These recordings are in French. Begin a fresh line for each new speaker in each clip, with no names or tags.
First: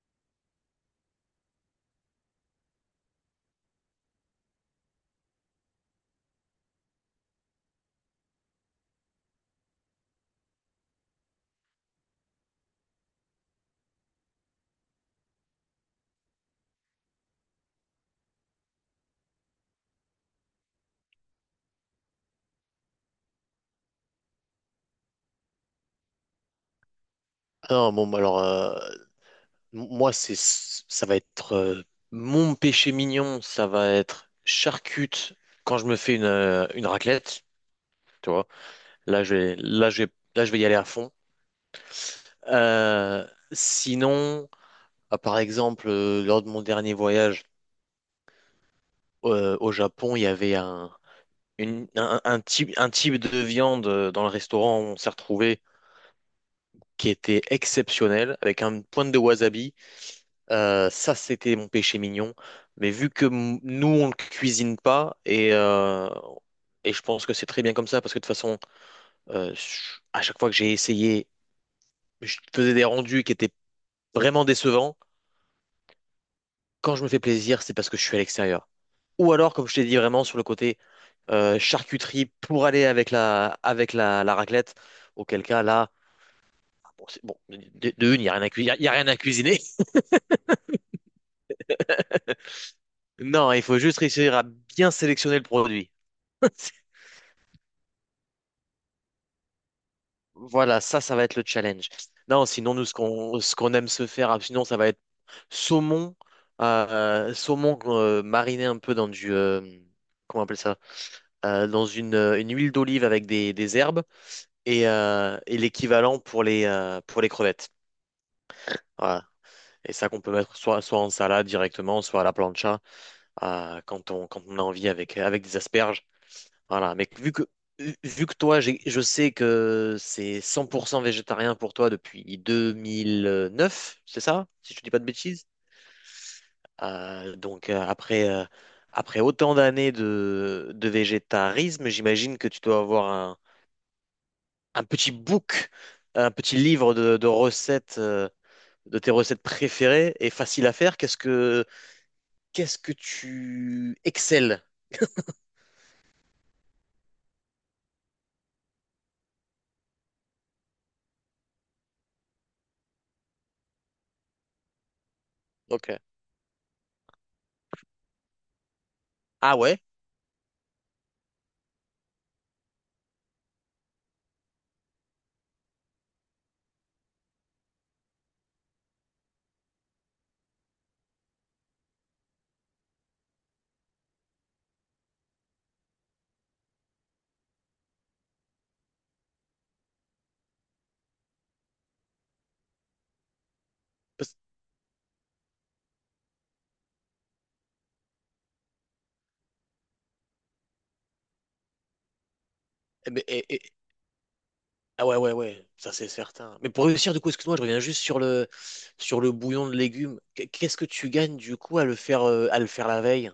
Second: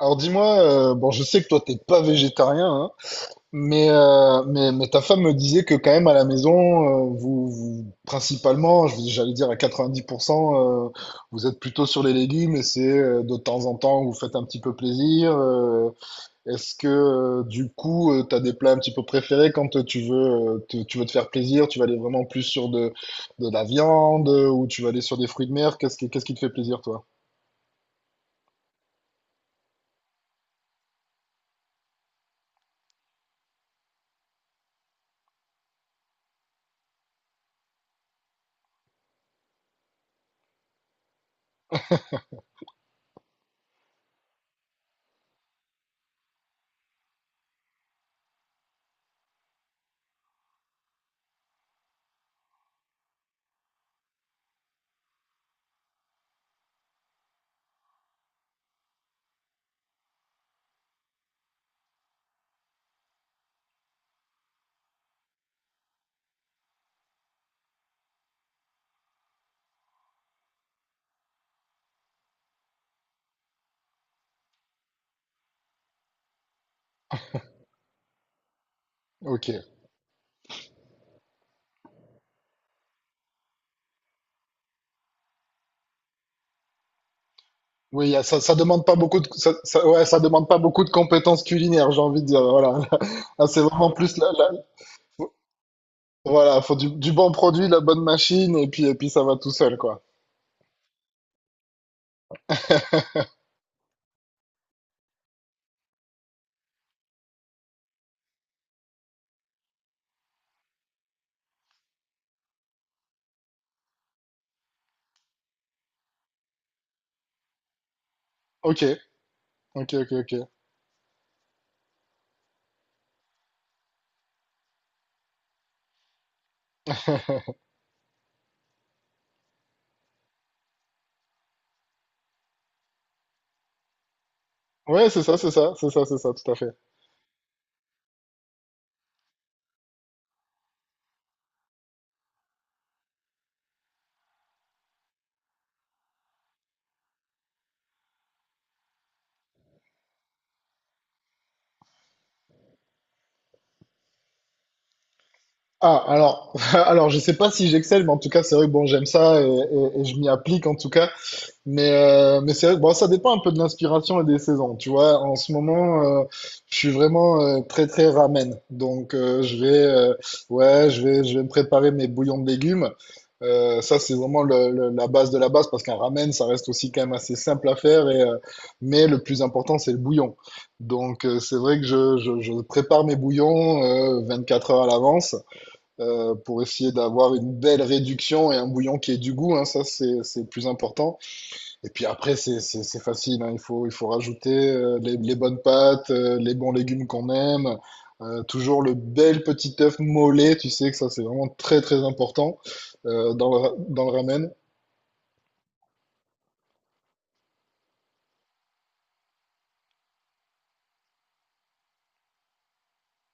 Alors dis-moi, bon, je sais que toi t'es pas végétarien, hein, mais, mais ta femme me disait que quand même à la maison, vous, vous principalement, j'allais dire à 90%, vous êtes plutôt sur les légumes et c'est de temps en temps vous faites un petit peu plaisir. Est-ce que du coup t'as des plats un petit peu préférés quand tu veux tu veux te faire plaisir, tu vas aller vraiment plus sur de la viande ou tu vas aller sur des fruits de mer? Qu'est-ce qui te fait plaisir toi?
Non, bon, bah alors, moi, c'est, ça va être mon péché mignon, ça va être charcute quand je me fais une raclette, tu vois. Là, je vais, là, je vais, là, je vais y aller à fond. Euh, sinon, ah, par exemple, lors de mon dernier voyage au Japon, il y avait un type, un type de viande dans le restaurant où on s'est retrouvé qui était exceptionnel, avec un pointe de wasabi. Ça, c'était mon péché mignon. Mais vu que nous, on ne cuisine pas, et je pense que c'est très bien comme ça, parce que de toute façon, à chaque fois que j'ai essayé, je faisais des rendus qui étaient vraiment décevants. Quand je me fais plaisir, c'est parce que je suis à l'extérieur. Ou
Ok.
alors, comme je t'ai dit, vraiment sur le côté charcuterie pour aller avec la raclette, auquel cas là, bon, de
Oui,
une, il n'y a
ça,
rien à
ça
cui- il
demande
y a
pas
rien à
beaucoup de, ça,
cuisiner.
ça- ouais, ça demande pas beaucoup de compétences culinaires, j'ai envie de dire. Voilà. Là,
Non,
c'est
il faut
vraiment
juste
plus
réussir à bien sélectionner le produit.
voilà, faut du bon produit, la bonne machine, et puis ça va tout seul, quoi.
Voilà, ça va être le challenge. Non, sinon, nous, ce qu'on aime se faire, ah, sinon, ça va être saumon, saumon mariné un peu dans du, comment on appelle ça? Dans une huile d'olive avec des herbes et et l'équivalent pour pour les crevettes.
Ok,
Voilà.
ok,
Et ça
ok,
qu'on peut
ok.
mettre soit en salade directement, soit à la plancha, quand on a envie avec des asperges. Voilà, mais vu que toi, je sais que c'est 100% végétarien pour toi depuis 2009, c'est ça? Si je ne dis pas de
Ouais, c'est ça,
bêtises.
c'est ça, c'est ça, c'est ça, tout à fait.
Donc, après, après autant d'années de végétarisme, j'imagine que tu dois avoir un petit book, un petit livre de recettes, de tes recettes préférées et faciles à faire. Qu'est-ce que tu excelles?
Ah, alors, alors, je sais pas si j'excelle, mais en tout cas, c'est vrai que bon, j'aime ça et je m'y applique en tout cas. Mais c'est vrai que, bon, ça dépend un peu de l'inspiration et des saisons. Tu vois, en ce
Ok.
moment, je suis vraiment très très ramen. Donc
Ah
je vais,
ouais?
ouais, je vais me préparer mes bouillons de légumes. Ça, c'est vraiment la base de la base parce qu'un ramen, ça reste aussi quand même assez simple à faire. Mais le plus important, c'est le bouillon. Donc c'est vrai que je prépare mes bouillons 24 heures à l'avance pour essayer d'avoir une belle réduction et un bouillon qui ait du goût. Hein, ça, c'est le plus important. Et puis après, c'est facile, hein. Il faut
Parce-
rajouter les bonnes pâtes, les bons légumes qu'on aime, toujours le bel petit œuf mollet, tu sais que ça c'est vraiment très très important
eh ben,
dans le,
Et,
dans le ramen.
Ah ouais, ouais, ouais, ça c'est certain. Mais pour réussir, du coup, excuse-moi, je reviens juste sur le bouillon de légumes. Qu'est-ce que tu gagnes, du coup, à le faire la veille?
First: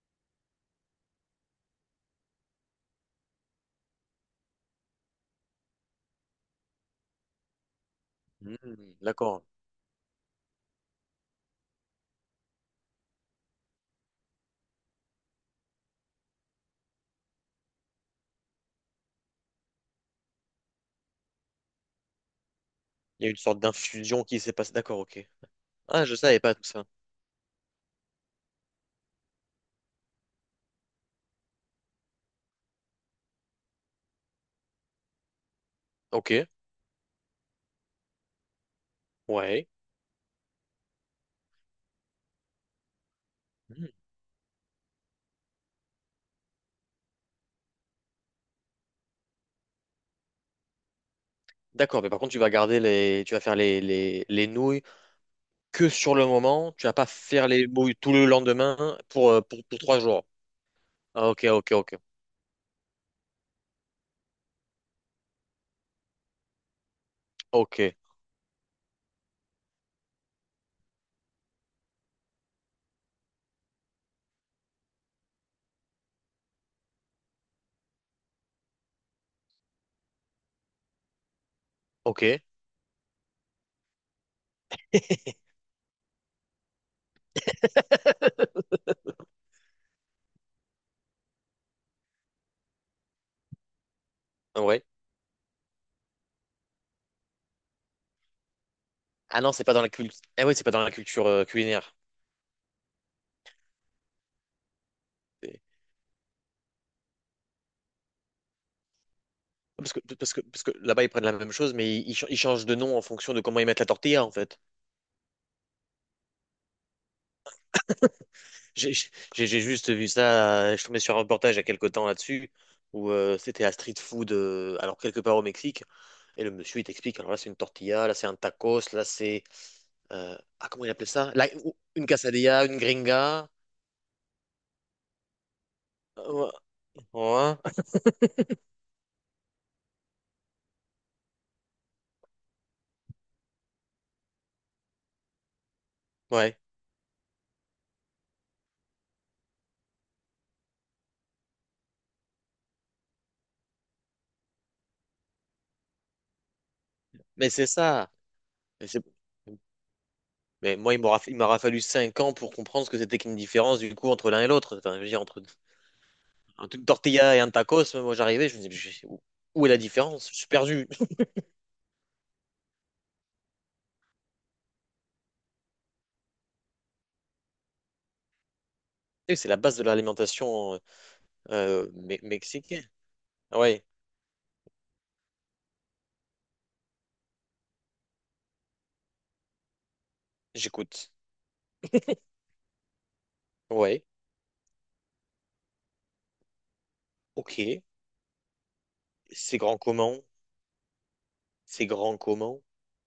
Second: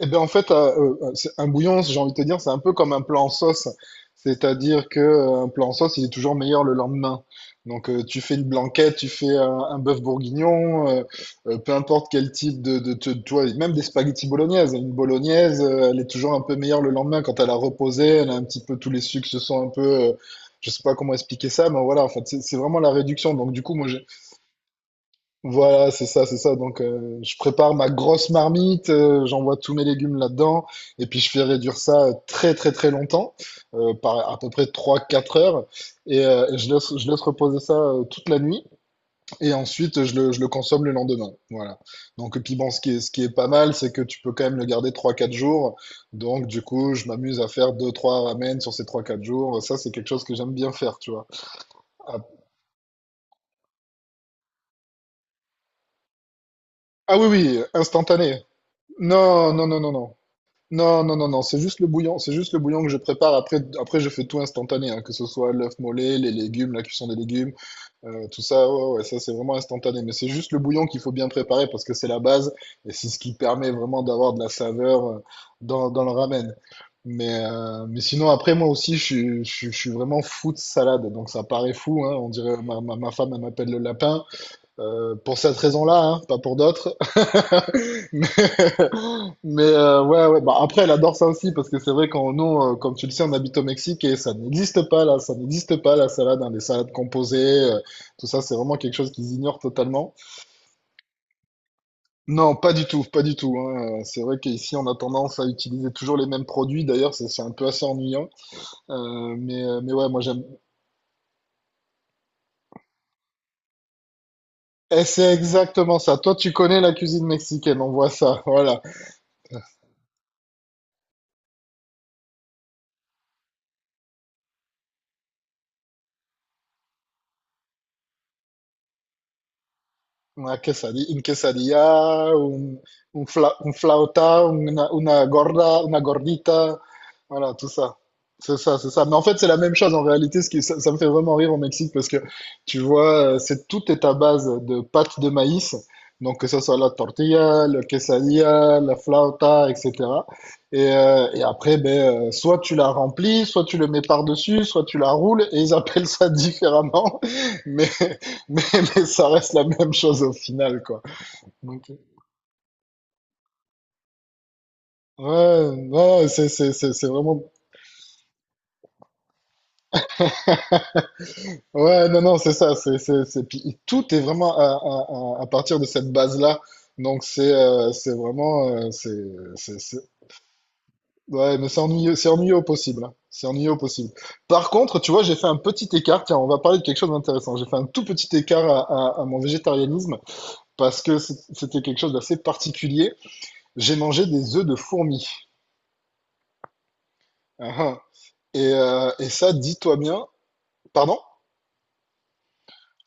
Eh ben en fait, c'est- un bouillon, j'ai envie de te dire, c'est un peu comme un plat en sauce. C'est-à-dire que un plat en sauce, il est toujours meilleur le lendemain. Donc, tu fais une
Hmm,
blanquette, tu fais
d'accord.
un bœuf bourguignon, peu importe quel type tu vois, même des spaghettis bolognaises. Une bolognaise, elle est toujours un peu meilleure le lendemain quand elle a reposé, elle a un petit peu tous les sucres se sont un peu, je sais pas comment expliquer ça, mais voilà, en fait, c'est vraiment la
Il y a
réduction.
une
Donc,
sorte
du coup,
d'infusion qui s'est passée. D'accord, ok.
voilà,
Ah,
c'est
je
ça, c'est
savais pas
ça.
tout
Donc,
ça.
je prépare ma grosse marmite, j'envoie tous mes légumes là-dedans, et puis je fais réduire ça très, très, très longtemps, par à peu près trois, quatre heures,
Ok,
et je laisse reposer ça toute la nuit, et
ouais.
ensuite je le consomme le lendemain. Voilà. Donc, et puis bon, ce qui est pas mal,
Hmm.
c'est que tu peux quand même le garder trois, quatre jours. Donc, du coup, je m'amuse à faire deux, trois ramen sur ces trois, quatre jours. Ça, c'est quelque chose que j'aime bien faire, tu vois.
D'accord, mais
Ah,
par contre, tu vas faire les nouilles que sur le moment. Tu vas pas
ah, oui,
faire
oui,
les nouilles tout le
instantané.
lendemain
Non, non,
pour
non, non,
trois
non.
jours.
Non, non, non,
Ah,
non,
ok,
c'est
ok,
juste le
ok.
bouillon, c'est juste le bouillon que je prépare. Après, après je fais tout instantané, hein, que ce soit l'œuf mollet, les légumes, la cuisson des légumes,
Ok,
tout ça, ouais, ouais, ça c'est vraiment instantané. Mais c'est juste le bouillon qu'il faut bien préparer parce que c'est la base et c'est ce qui permet vraiment d'avoir de la saveur dans le ramen. Mais sinon, après, moi aussi, je suis vraiment fou de salade, donc ça paraît fou, hein, on
ok.
dirait ma femme, elle m'appelle le lapin. Pour cette raison-là, hein, pas pour d'autres. Mais, ouais, ouais. Bah, après, elle adore ça aussi, parce que c'est vrai qu'on, nous, comme tu le sais, on habite au Mexique et ça
Ouais.
n'existe pas là, ça n'existe pas la salade, hein, les salades composées, euh, tout ça, c'est vraiment quelque chose qu'ils
Ah non,
ignorent
c'est pas dans la
totalement.
culture. Ah oui, c'est pas dans la culture culinaire.
Non, pas du tout, pas du tout, hein. C'est vrai qu'ici, on a tendance à
C'est-
utiliser toujours les mêmes produits. D'ailleurs, c'est un peu assez ennuyant. Mais ouais, moi j'aime.
Parce que là-bas, ils prennent la même chose, mais ils changent de nom en fonction de comment ils mettent la tortilla, en fait.
Et c'est exactement ça. Toi, tu connais la cuisine mexicaine, on voit ça. Voilà.
J'ai juste vu ça, je suis tombé sur un reportage il y a quelques temps là-dessus, où c'était à street food, alors quelque part au Mexique, et le monsieur, il t'explique, alors là, c'est une tortilla, là, c'est un tacos, là, c'est... ah, comment il appelait
Un
ça?
quesadilla,
Une quesadilla, une gringa.
un flauta, una gorda, una gordita.
Ouais.
Voilà,
Ouais.
tout ça. C'est ça, c'est ça. Mais en fait, c'est la même chose en réalité. Ça, ça me fait vraiment rire au Mexique parce que tu vois, c'est tout est à base de pâte de maïs. Donc, que
Ouais.
ce soit la tortilla, le quesadilla, la flauta, etc. Et après, ben, soit tu la remplis, soit tu le mets par-dessus, soit tu la roules, et ils appellent ça différemment.
Mais c'est
Mais,
ça.
mais,
Mais c'est-
mais ça reste la même chose au
Mais
final,
moi,
quoi.
il m'aura fallu
Donc,
5 ans pour comprendre ce que c'était qu'une différence du coup entre l'un et l'autre. Enfin, je veux dire, entre
ouais, ouais,
un truc
c'est
tortilla et
vraiment.
un tacos, moi j'arrivais, je me disais, où, où est la différence? Je suis perdu.
Ouais, non, non, c'est ça. C'est... puis tout est vraiment à partir de cette base-là. Donc, c'est vraiment.
Et c'est la base
C'est,
de
c'est-
l'alimentation
Ouais, mais c'est ennuyeux au
mexicaine.
possible, hein. C'est
Ah
ennuyeux au
ouais,
possible. Par contre, tu vois, j'ai fait un petit écart. Tiens, on va parler de quelque chose d'intéressant. J'ai fait un tout petit écart à mon végétarianisme parce
j'écoute.
que c'était quelque chose d'assez particulier. J'ai
Ouais,
mangé des œufs de fourmis. Ah,
ok.
ah. Et ça,
C'est grand
dis-toi
comment?
bien. Pardon?
C'est grand comment?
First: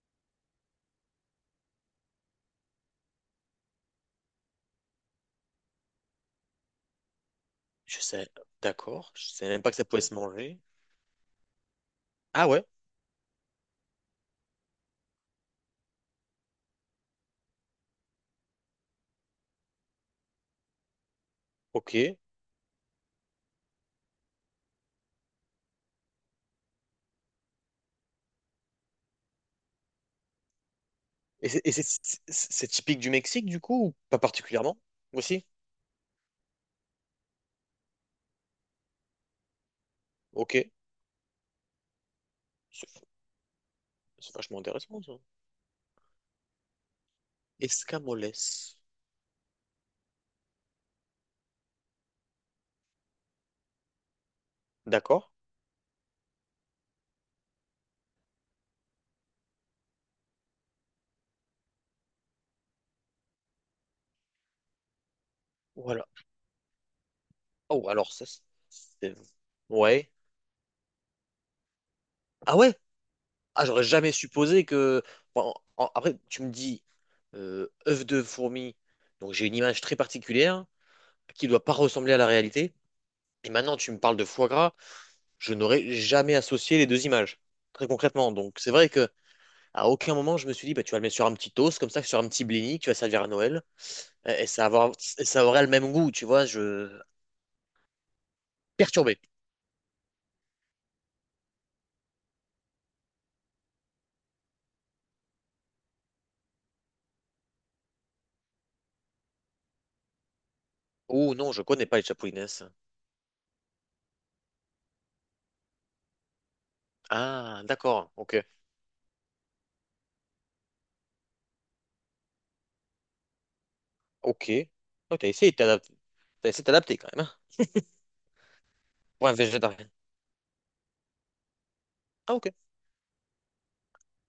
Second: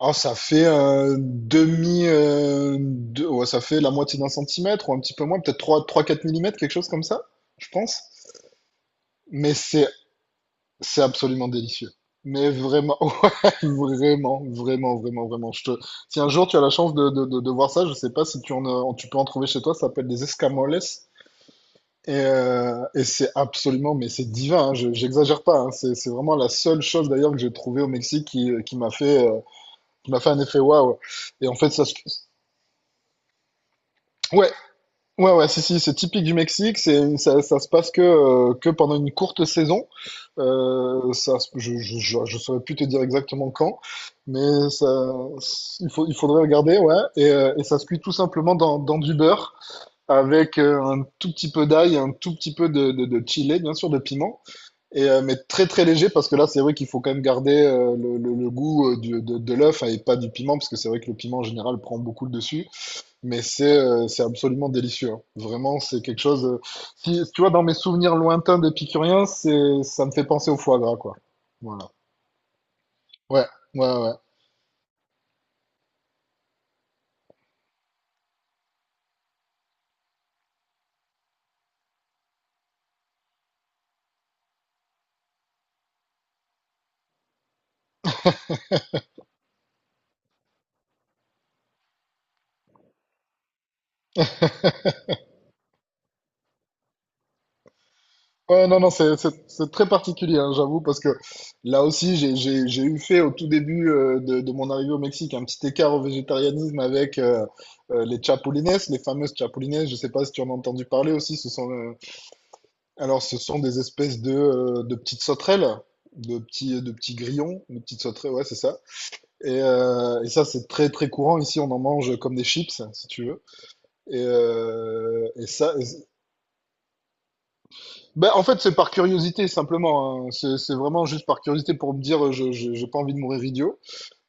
Oh, ça fait ouais, ça fait la moitié d'un centimètre ou un petit peu moins, peut-être trois trois quatre millimètres, quelque chose comme ça, je pense.
Je sais, d'accord. Je savais
Mais
même pas que ça
c'est,
pouvait se manger.
c'est absolument délicieux.
Ah
Mais
ouais,
vraiment, ouais, vraiment, vraiment, vraiment, vraiment. Je te... Si un jour tu as la chance de voir ça, je sais pas si tu en, tu peux en trouver chez toi, ça s'appelle des escamoles.
ok. Et
Et c'est absolument, mais c'est divin, hein, je, j'exagère pas, hein. C'est vraiment la seule chose d'ailleurs que j'ai trouvée au Mexique qui m'a fait un effet waouh. Et en fait, ça, se-
c'est typique du Mexique du coup ou pas
Ouais,
particulièrement?
ouais,
Aussi?
ouais, si, si, c'est typique du Mexique, c'est, ça se passe que pendant une courte saison.
Ok.
Je, je saurais plus te dire
C'est
exactement quand,
c'est vachement
mais
intéressant ça.
ça, il faudrait regarder, ouais. Et ça se cuit tout simplement
Escamoles.
dans du beurre, avec un tout petit peu d'ail, un tout petit peu de chili, bien sûr, de piment,
D'accord?
mais très très léger, parce que là, c'est vrai qu'il faut quand même garder le goût de l'œuf et pas du piment, parce que c'est vrai que le piment, en général, prend beaucoup le dessus. Mais c'est absolument délicieux, hein. Vraiment, c'est
Voilà.
quelque chose. Si tu vois, dans mes
Oh, alors
souvenirs
ça,
lointains
c'est...
d'épicurien, c'est ça me
Ouais.
fait penser au foie gras, quoi. Voilà.
Ah ouais?
Ouais,
Ah, j'aurais
ouais,
jamais
ouais.
supposé que... Bon, après, tu me dis, œuf de fourmi, donc j'ai une image très particulière qui doit pas ressembler à la réalité. Et maintenant, tu me parles de foie gras, je n'aurais jamais associé les deux images, très concrètement. Donc c'est vrai que à aucun moment, je me suis dit, bah, tu vas le mettre sur un petit toast, comme ça, sur un petit blini, que tu vas servir à Noël, et ça aurait le même goût, tu vois, je...
Ouais, non, non, c'est
Perturbé.
c'est c'est très particulier, hein, j'avoue, parce que là aussi, j'ai eu fait au tout début de mon arrivée au Mexique un petit écart au végétarianisme avec les chapulines, les fameuses chapulines. Je sais pas si tu en as entendu parler
Oh
aussi. Ce
non, je
sont
connais pas les Chapouines.
alors, ce sont des espèces de petites sauterelles, de petits
Ah,
grillons, de petites
d'accord,
sauterelles.
ok.
Ouais, c'est ça. Et ça, c'est très très courant. Ici, on en mange comme des chips, si tu veux. Et,
Ok. Oh,
euh,
t'as
et
essayé de
ça, et
t'adapter.
c'est-
T'as essayé de t'adapter quand même, hein,
ben, en fait, c'est par
pour un
curiosité
végétarien.
simplement, hein. C'est vraiment juste par curiosité pour me dire,
Ah, ok,
j'ai pas envie de mourir idiot.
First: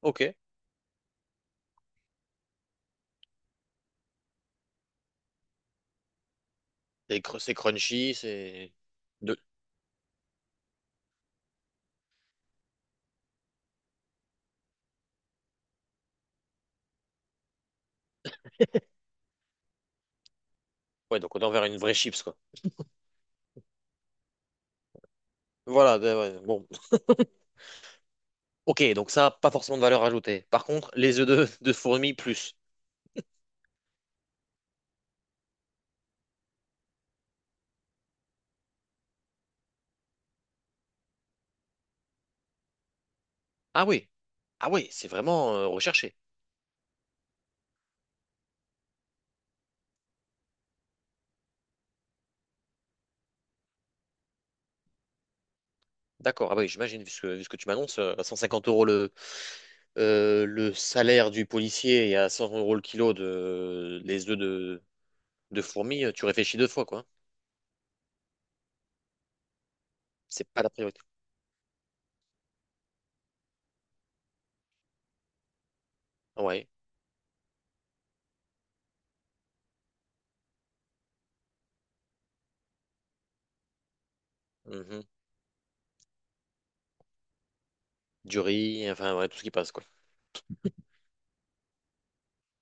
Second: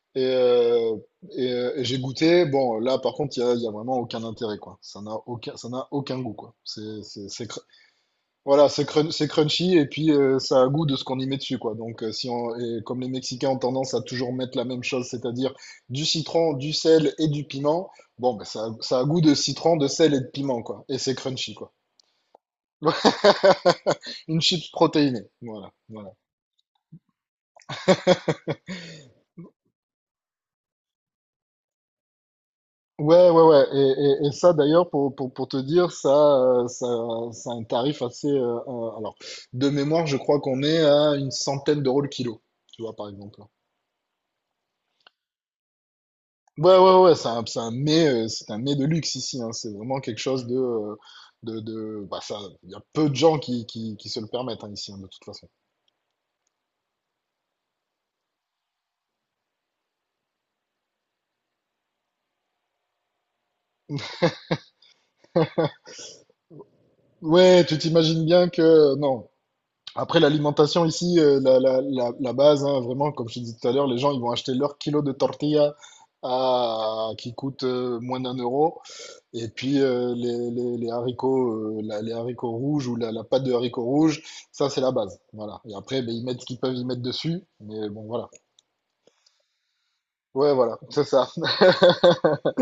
ok.
Et, euh, et j'ai goûté. Bon, là, par contre, il y a vraiment aucun intérêt, quoi. Ça n'a aucun goût, quoi. C'est
C'est crunchy,
Voilà,
c'est.
c'est
De...
crunchy et puis ça a goût de ce qu'on y met dessus, quoi. Donc, si on, et comme les Mexicains ont tendance à toujours mettre la même chose, c'est-à-dire du citron, du sel et du piment, bon, ben, ça a goût de citron, de sel et de piment, quoi. Et c'est
Ouais, donc on est
crunchy,
envers
quoi.
une vraie chips, quoi.
Une chips protéinée, voilà, voilà.
Ouais, bon. Ok, donc ça, pas forcément de valeur ajoutée. Par contre, les œufs de fourmi, plus.
Ouais, ouais, ouais. Et ça, d'ailleurs, pour te dire, ça, ça a un tarif assez. Alors, de mémoire, je crois qu'on est à une centaine d'euros le kilo, tu vois, par exemple.
Ah oui, ah oui, c'est vraiment recherché.
Ouais, ouais, ouais, c'est un mets de luxe ici, hein. C'est vraiment quelque chose de, de bah ça, il y a peu de gens qui se le permettent hein, ici, hein, de toute façon.
D'accord, ah oui, j'imagine, vu ce que tu m'annonces, à 150 euros le salaire du policier et à 100 euros le kilo les œufs de fourmis, tu réfléchis deux fois, quoi.
Ouais, tu t'imagines bien que non. Après
C'est pas la
l'alimentation
priorité.
ici, la base, hein, vraiment, comme je te disais tout à l'heure, les gens ils vont acheter leur kilo de tortilla
Ouais.
à, qui coûte moins d'un euro, et puis les haricots, les haricots rouges ou la pâte de haricots rouges, ça c'est la
Mhm.
base, voilà. Et après, ben, ils mettent ce qu'ils peuvent y mettre dessus, mais bon voilà.
Du riz, enfin, ouais, tout ce qui passe, quoi.
Ouais, voilà, c'est ça.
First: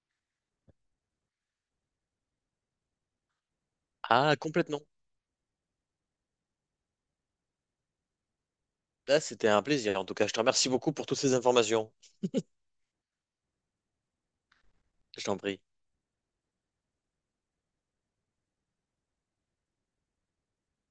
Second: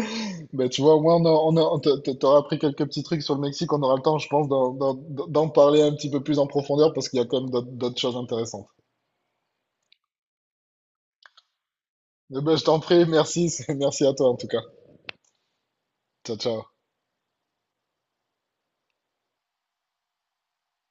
Ben, tu vois, au moins, on a, on a- on t'a- t'a- t'auras appris quelques petits trucs sur le Mexique. On aura le temps, je
Ah,
pense,
complètement.
d'en parler un petit peu plus en profondeur parce qu'il y a quand même d'autres choses intéressantes.
Là, c'était un plaisir. En tout cas, je te remercie beaucoup pour toutes ces informations.
Eh ben, je t'en prie, merci, merci à toi en tout cas.
Je t'en prie.
Ciao, ciao.